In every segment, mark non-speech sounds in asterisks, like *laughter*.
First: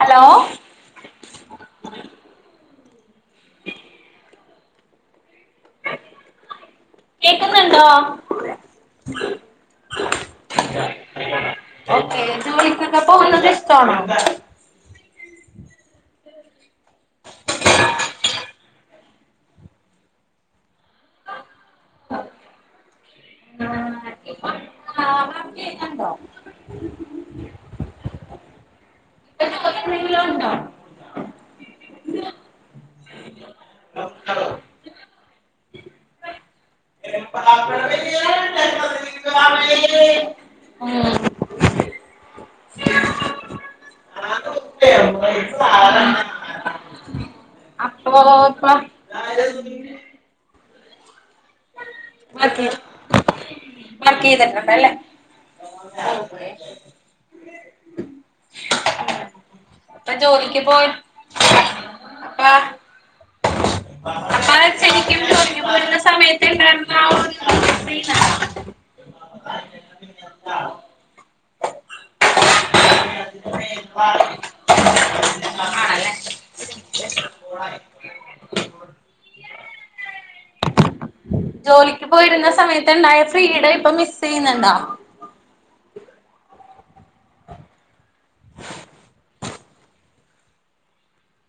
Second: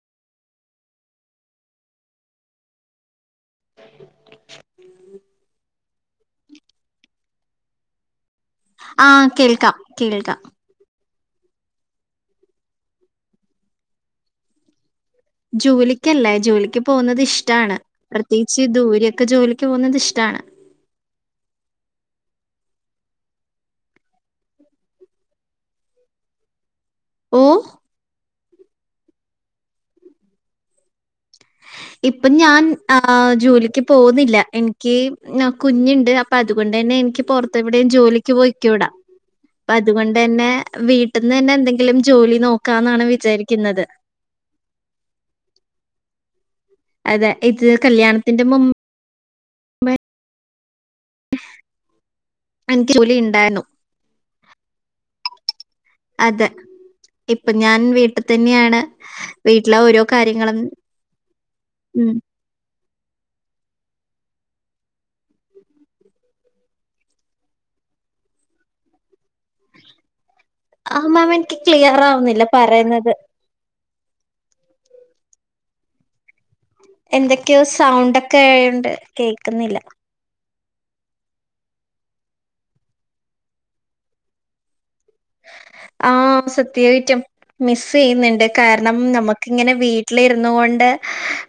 Hello ഉ കേക്കുന്നുണ്ടോ ആഹ് കേൾക്കാം കേൾക്കാം ഓക്കെ ജോലിക്കൊക്കെ പോകുന്നത് ഇഷ്ടാണോ ജോലിക്കല്ലേ ജോലിക്ക് പോകുന്നത് ഇഷ്ടാണ് പ്രത്യേകി പക്ഷേ ദൂര്യൊക്കെ ജോലിക്ക് പോകുന്നത് ഇഷ്ടാണ് *unintelligible* ഏ *unintelligible* ഉണ്ടാ ഇപ്പം ഞാൻ ആ ജോലിക്ക് പോകുന്നില്ല എനിക്ക് നാ കുഞ്ണ്ട് പ്പ അതുകൊണ്ടന്നെ എനിക്ക് പൊറത്തെ എവിടെയും ജോലിക്ക് പോയിക്കൂടാ പ്പ അതുകൊണ്ടന്നെ ഉം വീട്ടിന്നന്നെ എന്തെങ്കിലും ജോലി നോക്കാന്നാണ് വിചാരിക്കുന്നത് *unintelligible* അതെ ഇത് അപ്പൊ കല്യാണത്തിന്റെ ഇപ്പൊ മുമ്പ് എനിക്ക് ജോലി ഉണ്ടായിരുന്നു വർക്കയ്തിട്ടുണ്ടല്ലേ അതെ ഇപ്പൊ ഞാൻ വീട്ട് തന്നെയാണ് വീട്ടിലെ ഓരോ അപ്പൊ കാര്യങ്ങളും ഉം ആ പറ *unintelligible* *unintelligible* ആ മാം എനിക്ക് ക്ലിയർ ആവുന്നില്ല പറയുന്നത് *unintelligible* എന്തൊക്കെയോ സൗണ്ടൊക്കെയോണ്ട് കേക്കുന്നില്ല ജോലിക്ക് പോയിരുന്ന സമയത്തുണ്ടായ ഫ്രീഡം ഇപ്പ മിസെയ്യുന്നുണ്ടോ? ആഹ് സത്യായിട്ടും മിസ് ചെയ്യുന്നുണ്ട് കാരണം നമക്കിങ്ങനെ വീട്ടിലിര്ന്നു കൊണ്ട്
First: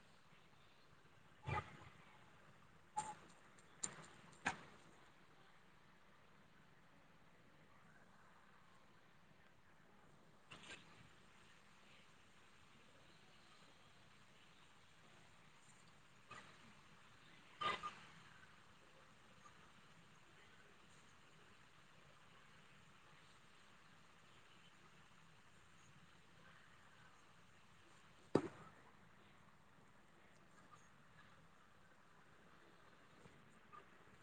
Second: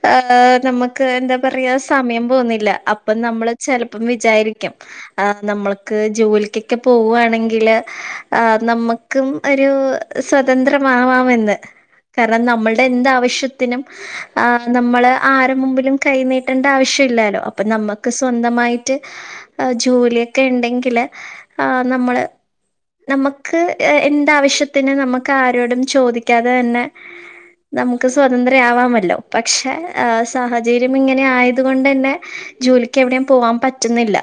ഹ നമുക്ക് എന്താ പറയാ സമയം പോന്നില്ല അപ്പം നമ്മള് ചെലപ്പം വിചാരിക്കും ആ നമ്മൾക്ക് ജോലിക്കൊക്കെ പോവാണെങ്കില് ആ നമുക്കും ഒരു സ്വതന്ത്രമാവാമെന്ന് കാരണം നമ്മള്ടെ എന്താവശ്യത്തിനും ആ നമ്മള് ആരെ മുമ്പിലും കൈനീട്ടണ്ട ആവശ്യമില്ലലോ അപ്പൊ നമ്മുക്ക് സ്വന്തമായിട്ട് ആ ജോലിയൊക്കെ ണ്ടെങ്കില് ആ നമ്മള് നമ്മക്ക് എന്താവശ്യത്തിന് നമ്മക്ക് ആരോടും ചോദിക്കാതെതന്നെ നമുക്ക് സ്വതന്ത്ര ആവാമല്ലോ പക്ഷെ സാഹചര്യം ഇങ്ങനെ ആയത് കൊണ്ടെന്നെ ജോലിക്ക് എവിടോം പോവാൻ പറ്റ്ന്നില്ല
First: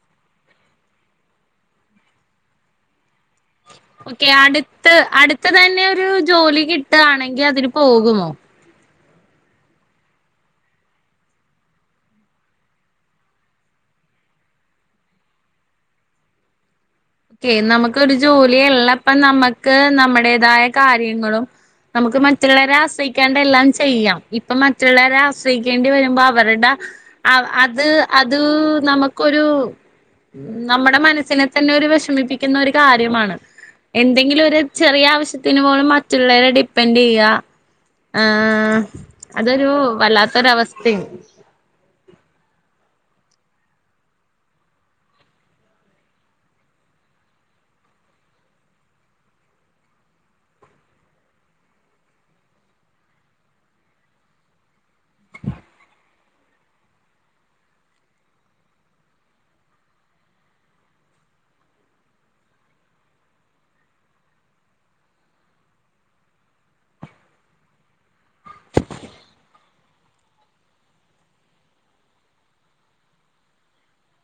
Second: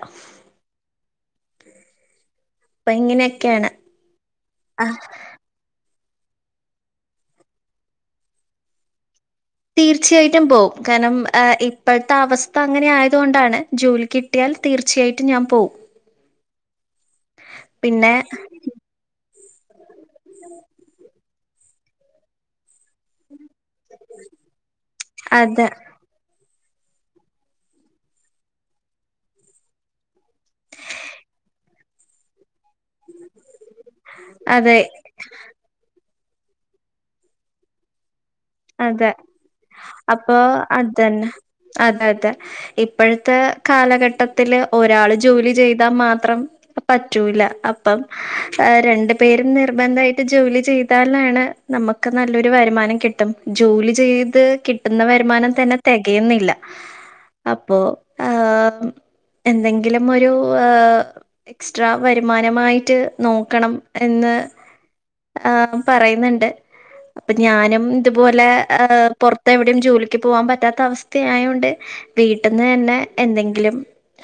പ്പ ങ്ങനെക്കെണ് ഓക്കെ അടുത്ത് അടുത്ത് തന്നെ ഒരു ജോലി കിട്ടാണെങ്കി അതിന് പോകുമോ? തീർച്ചയായിട്ടും പോകും കാരണം ഇപ്പോഴത്തെ അവസ്ഥ അങ്ങനെ ആയതുക കൊണ്ടാണ് ജോലിക്ക് കിട്ടിയാൽ തീർച്ചായിട്ടും ഞാൻ പോവും *unintelligible* ക്കെ നമുക്കൊരു പിന്നെ ജോലിയള്ളപ്പ നമ്മുക്ക് നമ്മുടേതായ കാര്യങ്ങളും നമുക്ക് മറ്റുള്ളവരെ ആശ്രയിക്കാണ്ട എല്ലാം ചെയ്യാം ഇപ്പ മറ്റുള്ളവരെ അതെ ആശ്രയിക്കേണ്ടി വരുമ്പം അവരുടെ അത് അത് നമുക്കൊരു നമ്മുടെ മനസ്സിനെ തന്നെ ഒരു വേഷമം വേഷമിപ്പിക്കുന്നൊരു കാര്യമാണ് എന്തെങ്കിലും ഒരു അതെ ചെറിയ ആവശ്യത്തിന് പോലും മറ്റുള്ളവരെ ഡിപ്പെൻഡ് ചെയ്യ്യാ ആ അതെ അതൊരു അപ്പൊ വല്ലാത്തൊരവസ്ഥയാണ് അതന്നെ അതെ അതെ ഇപ്പോഴത്തെ കാലഘട്ടത്തില് ഒരാള് ജോലി ചെയ്താ മാത്രം പറ്റൂല അപ്പം രണ്ടു പേരും നിർബന്ധായിട്ട് ജോലി ചെയ്താലാണ് നമുക്ക് നല്ലൊരു വരുമാനം കിട്ടും ജോലി ചെയ്ത് കിട്ടുന്ന വരുമാനം തന്നെ തെക തെകയുന്നില്ല അപ്പോ ആ എന്തെങ്കിലും ഒരു ഏഹ്. എക്സ്ട്രാ വരുമാനമായിട്ട് നോക്കണം എന്ന് ങ് പറയുന്ന്ണ്ട് അപ്പൊ ഞാനും ഇതുപോലെ ങ് പൊറത്തെവി ലും ജോലിക്ക് പോവാൻ പറ്റാത്ത അവസ്ഥ ആയോണ്ട് വീട്ടിന്ന് തന്നെ എന്തെങ്കിലും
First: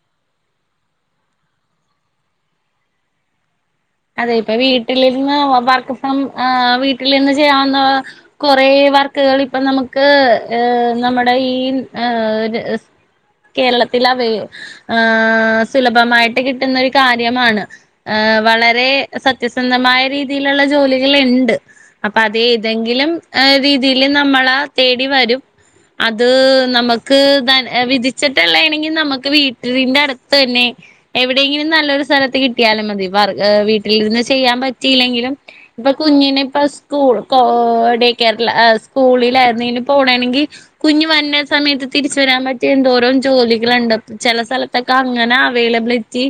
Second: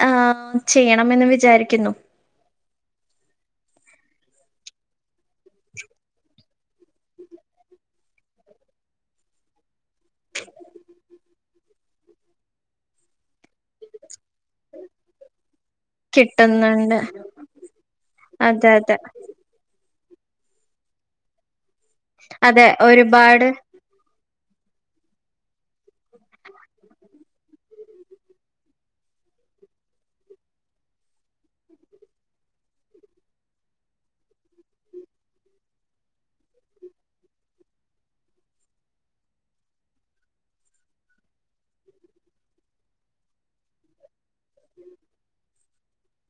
ആഹ് ചെയ്യണമെന്ന് വിചാരിക്കുന്നു അതെ ഇപ്പ വീട്ടിലിര്ന്ന് വർക്ക് ഫ്രോം ആഹ് വീട്ടിലിര്ന്ന് ചെയ്യാവുന്ന കൊറേ വർക്കുകൾ ഇപ്പ നമുക്ക് ങ് നമ്മ ഈ ങ് കേരളത്തിൽ ങ് സുലഭമായിട്ട് കിട്ടുന്ന ഒരു കിട്ടുന്നുണ്ട് കാര്യമാണ് ങ് വള അതെ അതെ സത്യസന്ധമായ രീതിയിലുള്ള ജോലികൾ ഉണ്ട് അപ്പ അത് അതെ ഇതെങ്കിലും ഒരുപാട് ങ് രീതി ഇതില് നമ്മളാ തേടി വരും അത് നമക്ക് ത വിധിച്ചിട്ടുള്ള ആണെങ്കിൽ നമുക്ക് വീട്ടിന്റെ അടുത്തന്നെ എവിടെയെങ്കിലും നല്ലൊരു സ്ഥലത്ത് കിട്ടിയാലും മതി വീട്ടിലിരുന്ന് ചെയ്യാൻ പറ്റിയില്ലെങ്കിലും ഇപ്പൊ കുഞ്ഞിനെ ഇപ്പ സ്കൂൾ കോ ഡേ കെയറ് ങ് സ്കൂളിലായിരുന്ന ഇനി പോണെ നെണെങ്കിൽ കുഞ്ഞ് വര്ന്ന സമയത്ത് തിരിച്ച് വരാൻ പറ്റിയ എന്തോരോം ജോലികള്ണ്ട് ചെല സ്ഥലത്തൊക്കെ അങ്ങനെ അവൈലബിളിറ്റി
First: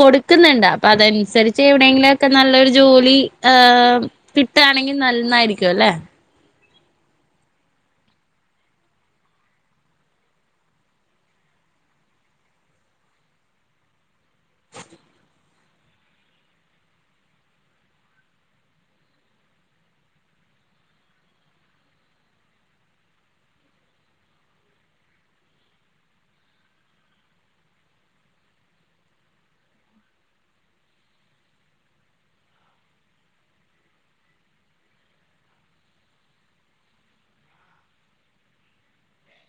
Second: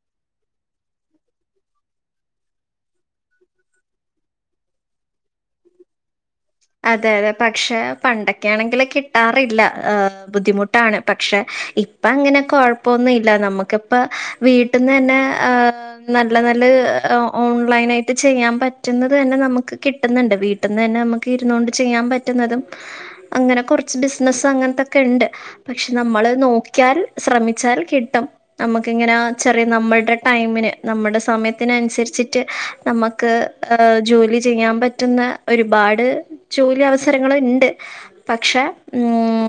കൊടുക്കുന്ന്ണ്ട് അപ്പൊ അത അനുസരിച്ച് എവിടെയെങ്കിലും ഒക്കെ നല്ലൊരു ജോലി ങ് കിട്ടാണെങ്കിൽ നന്നായിരിക്കും ല്ലേ അതെ അതെ പക്ഷെ പണ്ടൊക്കെയാണെങ്കിൽ കിട്ടാറില്ല ബുദ്ധിമുട്ടാണ് പക്ഷെ ഇ പ്പ അങ്ങനെ കൊഴപ്പൊന്നും ഇല്ല നമ്മുക്കിപ്പ വീട്ടിൽന്നന്നെ നല്ല നല്ല ഓൺലൈൻ ആയിട്ട് ചെയ്യാൻ പറ്റുന്നത് തന്നെ നമുക്ക് കിട്ടുന്നുണ്ട് വീട്ടിൽന്ന് തന്നെ നമു ഇരുന്ന് കൊണ്ട് ചെയ്യാൻ പറ്റുന്നതും അങ്ങനെ കുറച്ച് ബിസിനസ്സ് അങ്ങനത്തൊക്കെ ഉണ്ട് പക്ഷെ നമ്മള് നോക്കിയാൽ ശ്രമിച്ചാൽ കിട്ടും നമുക്കിങ്ങനെ ചെറിയ നമ്മള്ടെ ടൈമിന് നമ്മുടെ സമയത്തിനനുസരിച്ചിട്ട് നമ്മക്ക് ങ് ജോലി ചെയ്യാൻ പറ്റുന്ന ഒരുപാട് ജോലി അവസരങ്ങൾ ഇണ്ട് പക്ഷെ ഉം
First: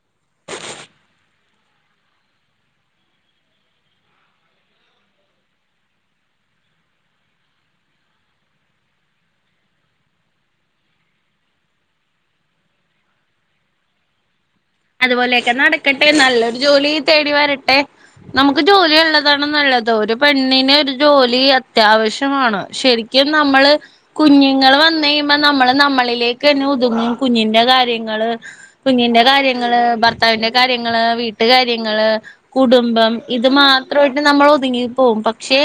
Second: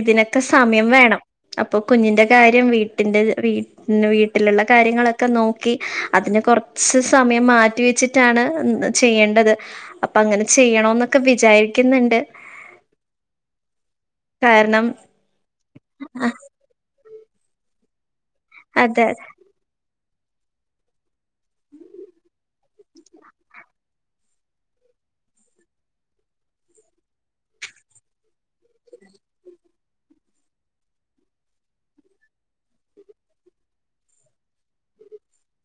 ഇതിനൊക്കെ സമയം വേണം അപ്പൊ കുഞ്ഞിന്റെ കാര്യം വീട്ടിന്റെ വീ വീട്ടിലുള്ള കാര്യങ്ങളൊക്കെ നോക്കി അതിന് കൊറ് ച്ച് സമയം മാറ്റി വെച്ചിട്ടാണ് ചെയ്യേണ്ടത് അപ്പൊ അങ്ങനെ ചെയ്യ ണൊന്നെക്കെ വിചാരിക്കുന്ന്ണ്ട് കാരണം അതുപോലെയൊക്കെ നടക്കട്ടെ നല്ലൊരു ജോലി തേടി വരട്ടെ നമുക്ക് ജോലി അതെ ഉള്ളതാ നല്ലത് ഒരു പെണ്ണിന് ഒരു ജോലി അത്യാവശ്യമാണ് ശരിക്കും നമ്മള് കുഞ്ഞുങ്ങൾ വന്നഴിയുമ്പ നമ്മള് നമ്മളിലേക്ക് തന്നെ ഒതുങ്ങും കുഞ്ഞിന്റെ കാര്യങ്ങള് കുഞ്ഞിന്റെ കാര്യങ്ങള് ഭർത്താവിന്റെ കാര്യങ്ങള് വീട്ട് കാര്യങ്ങള് കുടുംബം ഇത് മാത്രമായിട്ട് നമ്മൾ ഒതുങ്ങി പോവും പക്ഷെ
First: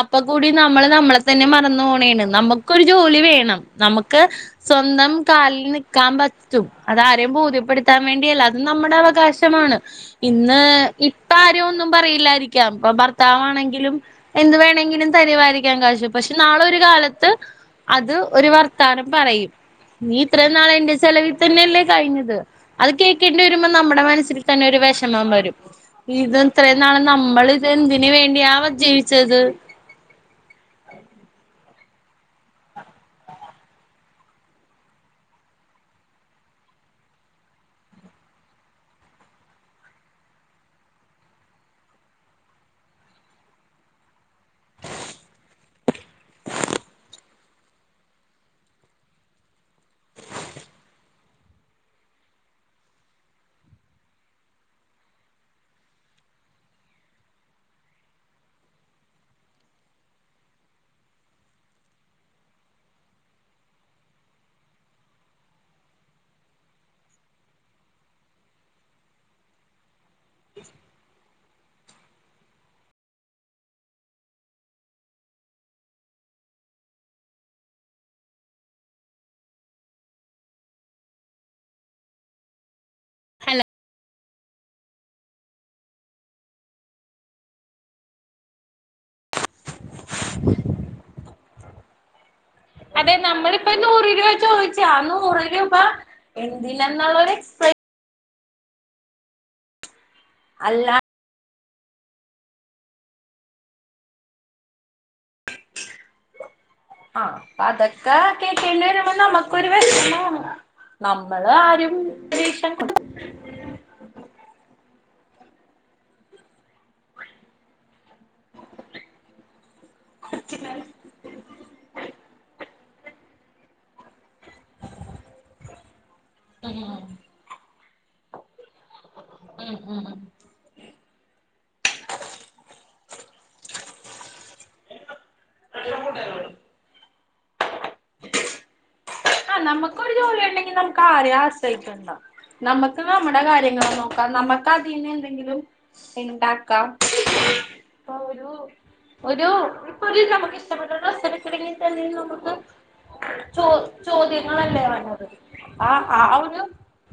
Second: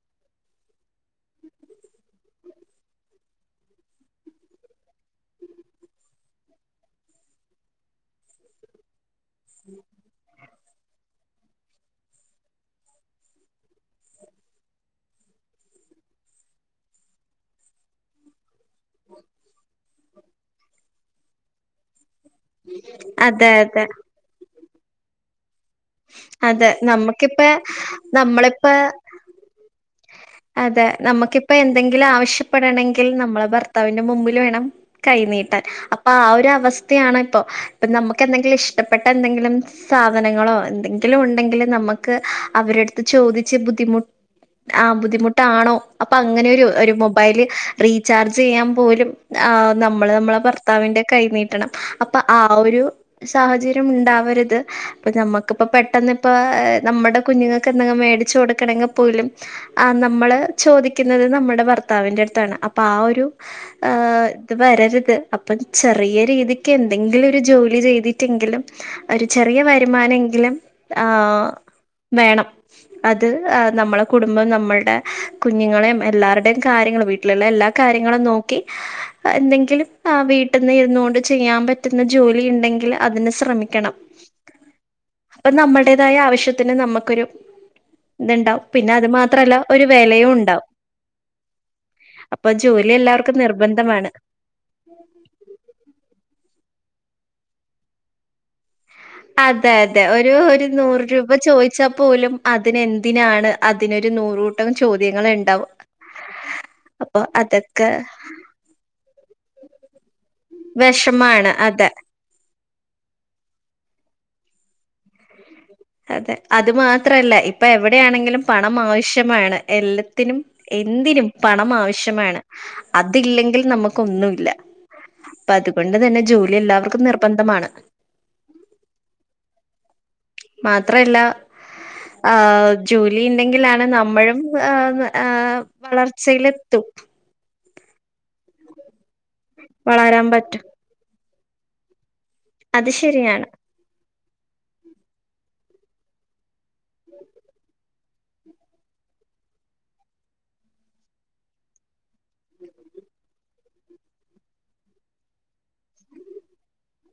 അപ്പ കൂടി നമ്മള് നമ്മളെ തന്നെ മറന്നു പോണേണ് നമുക്കൊരു ജോലി വേണം നമുക്ക് സ്വന്തം കാലിൽ നിക്കാൻ പറ്റും അതാരെയും ബോധ്യപ്പെടുത്താ ൻ വേണ്ടിയല്ല അത് നമ്മുടെ അവകാശമാണ് ഇന്ന് ഇപ്പ ആരും ഒന്നും പറയില്ലായിരിക്കാം ഇപ്പൊ ഭർത്താവാണെങ്കിലും എന്ത് വേണെങ്കിലും തരുവായിരിക്കാം കാശ് പക്ഷെ നാളെ ഒരു കാലത്ത് അത് ഒരു വർത്താനം പറയും നീ ഇത്രയും നാളെന്റെ ചെലവിൽ തന്നെയല്ലേ കഴിഞ്ഞത് അത് കേൾക്കേണ്ടി അതെ വരുമ്പോ അതെ നമ്മുടെ മനസ്സിൽ തന്നെരു വെഷമം വരും ഇത് അതെ ഇത്രയും നാള് നമുക്കിപ്പ നമ്മള് ഇതെന്തിന് വേണ്ടിയാ നമ്മളിപ്പ ജീവിച്ചത് അതെ നമുക്കിപ്പ എന്തെങ്കിലും ആവശ്യപ്പെടണെങ്കിൽ നമ്മളെ ഭർത്താവിന്റെ മുമ്പിൽ വേണം കൈനീട്ടാൻ അപ്പൊ ആഹ് ഒരു അവസ്ഥയാണ് ഇപ്പൊ ഇപ്പൊ നമുക്ക് എന്തെങ്കിലും ഇഷ്ടപ്പെട്ട എന്തെങ്കിലും സാധനങ്ങളോ എന്തെങ്കിലും ഉണ്ടെങ്കിൽ നമുക്ക് അവരടുത്ത് ചോദിച്ച് ബുദ്ധിമു ആഹ് ബുദ്ധിമുട്ടാണോ അപ്പൊ അങ്ങനൊ രു ഒരു മൊബൈല് റീചാർജ് ചെയ്യാൻ പോലും ആഹ് നമ്മള് നമ്മളെ ഭർത്താവിന്റെ കൈ നീട്ടണം അപ്പ ആഹ് ഒരു സാഹചര്യം ഉണ്ടാവരുത് അപ്പൊ നമ ഇപ്പ പെട്ടന്ന് ഇപ്പ നമ്മടെ കുഞ്ഞുങ്ങൾക്ക് എന്തെങ്കും മേടിച്ചു കൊടുക്കണെങ്കി പോലും ആഹ് നമ്മള് ചോദിക്കുന്നത് നമ്മുടെ ഭർത്താവിന്റെ അടുത്താണ് അപ്പൊ ആഹ് ഒരു ങ്ങാ ഇത് വരരുത് അപ്പം ചെറിയ രീതിക്ക് എന്തെങ്കിലൊരു ജോലി ചെയ്തിട്ടെങ്കിലും ഒരു ചെറിയ വരുമാനെങ്കിലും ആഹ് വേണം അത് നമ്മളെ കുടുംബം. നമ്മള്ടെ കുഞ്ഞുങ്ങളെയും, എല്ലാര്ടേം കാര്യങ്ങൾ വീട്ടി ട്ട്ലുള്ള എല്ലാ കാര്യങ്ങളും നോക്കി.. എന്തെങ്കിലും വീട്ടിൽന്ന് ഇരുന്ന് കൊണ്ട് ചെയ്യാൻ പറ്റ് പറ്റുന്ന ജോലി ഇണ്ടെങ്കിൽ അതിന് ശ്രമിക്കണം. അപ്പൊ നമ്മൾടേതായ ആവശ്യത്തിന് നമുക്കൊരു ഇതുണ്ടാവും. പിന്നെ അത് മാത്രല്ല ഒരു വെലയും ഉണ്ടാകും. അപ്പൊ ജോലി അതെ. എല്ലാവർക്കും നമ്മളിപ്പൊ നൂറ് നിർബന്ധമാണ് രൂപ ചോദിച്ച നൂറ് രൂപ എന്തിനെന്നുള്ളൊരു എക്സ്പ്ര അതെ അതെ. ഒരു ഒരു അല്ല നൂറ് രൂപ ചോദിച്ച ച്ചാ പോലും അതിനെന്തിനാണ്? അതിനൊരു നൂറൂ കൂട്ടം ചോദ്യങ്ങളുണ്ടാവും. അപ്പൊ അതൊക്കെ കേക്കേണ്ടിരുമ്പോ നമുക്കൊരുവെഷമാവും നമ്മള് വിഷമാണ് അത് ആരും അതെ അതെ. അത് മാത്രല്ല ഇപ്പൊ എവിടെയാണെങ്കിലും പണം ആവശ്യമാണ്. എല്ലത്തിനും എന്തിനും പണം ആവശ്യമാണ്. അതില്ലെങ്കിൽ നമുക്കൊന്നുല്ല. അപ്പൊ അതുകൊണ്ട് തന്നെ ജോലി എല്ലാവർക്കും നിർബന്ധമാണ്. മം മം. മാത്രല്ല, ആഹ് ജോലി ഇണ്ടെങ്കിലാണ് നമ്മയും ഏഹ് വളർച്ചയിലെത്തും. ആ നമുക്കൊരു വളരാൻ ജോലി പറ്റും ഉണ്ടെങ്കിൽ നമുക്ക് ആരെയും ആശ്രയിക്കണ്ട. അത് നമുക്ക് നമ്മുടെ ശരിയാണ് കാര്യങ്ങൾ നോ ക്കാം നമ്മക്ക് അതിന്ന് എന്തെങ്കിലും ഇണ്ടാക്കാം. ഇപ്പൊ ഒരു ഒരു ഇപ്പോ നമുക്ക് ഇഷ്ടപ്പെട്ടര് ഡ്രസ്സ്‌ എടുക്കണങ്കിൽ തന്നെ നമുക്ക് ചോ ചോദ്യങ്ങളല്ലേ വര്ണത്. ആ ആ ഒരു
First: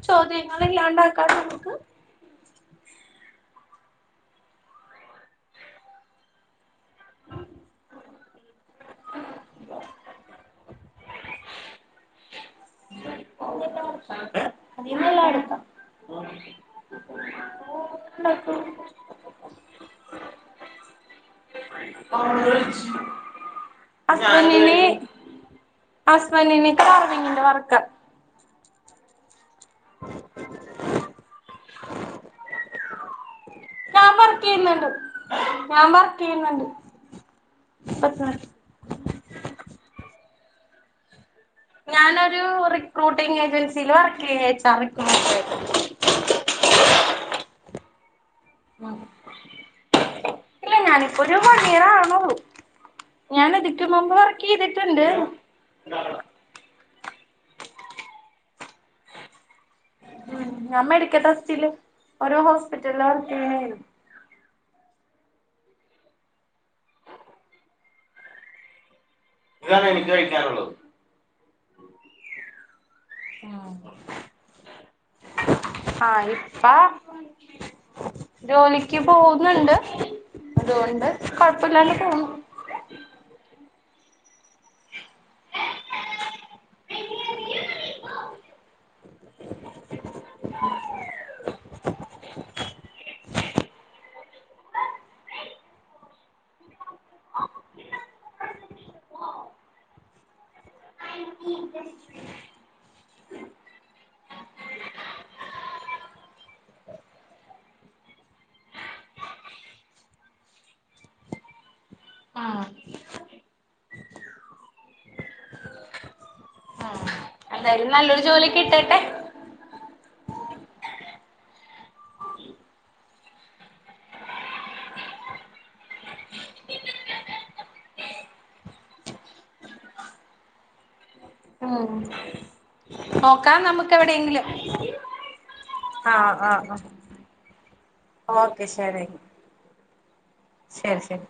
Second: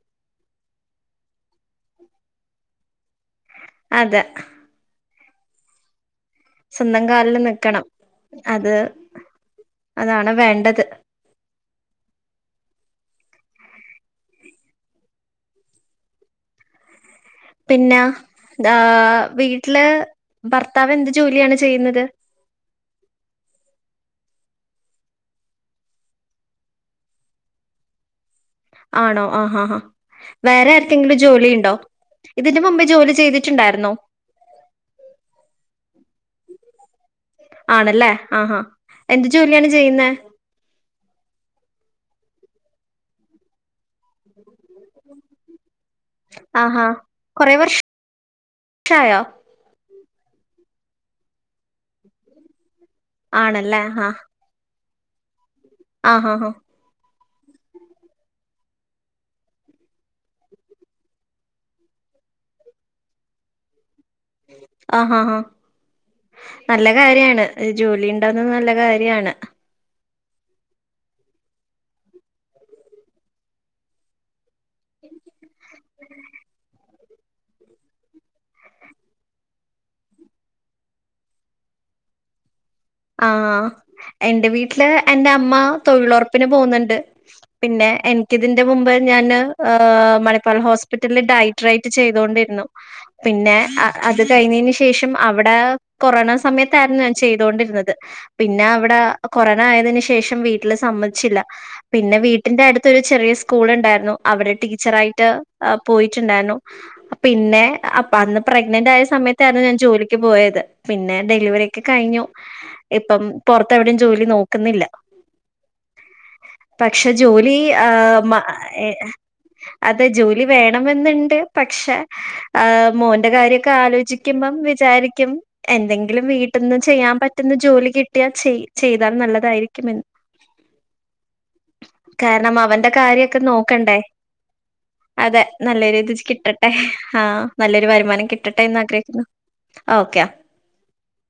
ചോദ്യങ്ങള് ഇല്ലാണ്ടാക്കാൻ നമുക്ക് അതെ. സ്വന്തം കാലിൽ നിക്കണം. അത് *inaudible* അതാണ് വേണ്ടത്. അതിന്നല്ല എടുക്കാം *unintelligible* പിന്നെ... ആഹ് വീട്ടില് ഭർത്താവ് എന്ത് ജോലിയാണ് ചെയ്യുന്നത്? *inaudible* ഹസ്ബൻഡ്ന്.. ഹുസ്ബൻഡ് ന് *unintelligible* വർക്കാ ആണോ ആഹാ ആഹാ. വേറെ ആർക്കെങ്കിലും ജോലി ഇണ്ടോ? ഇതിന്റെ മുമ്പേ ജോലി ചെയ്തിട്ടുണ്ടായിരുന്നോ? ഞാൻ വർക്ക് ചെയ്യുന്നുണ്ട്. ഞാൻ വർക്ക് ചെയ്യുന്നണ്ട് ആണല്ലേ. ആഹാ എന്ത് ജോലിയാണ് ചെയ്യുന്നെ? ഞാനൊരു റിക്രൂട്ടിംഗ് ഏജൻസിൽ വർക്ക് ചെയ്യ *unintelligible* ആഹാ കൊറെ വർഷായോ? ഇല്ല. ഞാനിപ്പോ ഒരു വൺഇയാറാവുന്നള്ളു. ഞാന് ആണല്ലേ ഇതിക്കും മുൻപ് വർ ക്കി ചെയ്തിട്ടുണ്ട്. ആഹ് ആഹ് ആഹ്. മം. ഞാൻ മെഡിക്കൽ *unintelligible* ഓരോ ഹോസ്പിറ്റലില് വർക്ക്‌ ചെയ്യാ ആഹാ ആഹാ. നല്ല കാര്യാണ്. ജോലി ഇണ്ടാവുന്നത് നല്ല കാര്യാണ്. ഇതാണ് എനിക്ക് കഴിക്കാനുള്ളത്. മം ആഹ് ഇപ്പാ ജോലിക്ക് പോകുന്നുണ്ട്. അതുകൊണ്ട് കൊഴപ്പില്ലാണ്ട് പോവുന്നു. ആഹ്. എന്റെ വീട്ടില് എന്റെ അമ്മ തൊഴിലുറപ്പിന് പോകുന്ന്ണ്ട്. പിന്നെ എനിക്കിതിന്റെ മുമ്പ് ഞാന് മണിപ്പാൽ ഹോസ്പിറ്റലില് ഡൈ ട്രാറ്റ് ചെയ്തൊണ്ടിരുന്നു. പിന്നെ അത് കഴിഞ്ഞതിന് ശേഷം, അവിടെ കൊറോണ സമയത്തായിരുന്നു ഞാൻ ചെയ്തൊണ്ടിരുന്നത്. പിന്നെ അവ്ടെ കൊറോണ ആയതിന് ശേഷം വീട്ടില് സമ്മതിച്ചില്ല. പിന്നെ വീട്ടിന്റെ അടു ത്തൊരു ചെറിയ സ്കൂള്ണ്ടായിരുന്നു അവിടെ ടീച്ചറായിട്ട് പോയിട്ടുണ്ടായിരുന്നു പിന്നെ അപ്പൊ അന്ന് പ്രഗ്നന്റ് ആയ സമയത്തായിരുന്നു ഞാൻ ജോലിക്ക് പോയത് പിന്നെ ഡെലിവറി ഒക്കെ കഴിഞ്ഞു ഇപ്പം പൊറത്ത് എവിടേം ജോലി നോക്കുന്നില്ല പക്ഷെ ജോലി ആ മ എ ഉം അത് ജോലി വേണമെന്ന്ണ്ട്. പക്ഷെ മോന്റെ കാര്യൊക്കെ ആലോചി ക്കുമ്പം വിചാരിക്കും എന്തെങ്കിലും വീട്ടിന്ന് ചെയ്യാൻ പറ്റുന്ന ജോലി കിട്ടിയാൽ ചെയ് ചെയ്താൽ നല്ലതായിരിക്കുമെന്നു കാരണം അവന്റെ ആഹ് കാര്യൊക്കെ നോക്കണ്ടേ അതെ നല്ലൊരു ഇത് ആഹ് ആഹ് കിട്ടട്ടെ ആഹ് ആഹ നല്ലൊരു വരുമാനം കിട്ടട്ടെ ഓക്കെ എന്ന് ശരി ആഗ്രഹിക്കുന്നു ഓക്കെയാ ശരി ശരി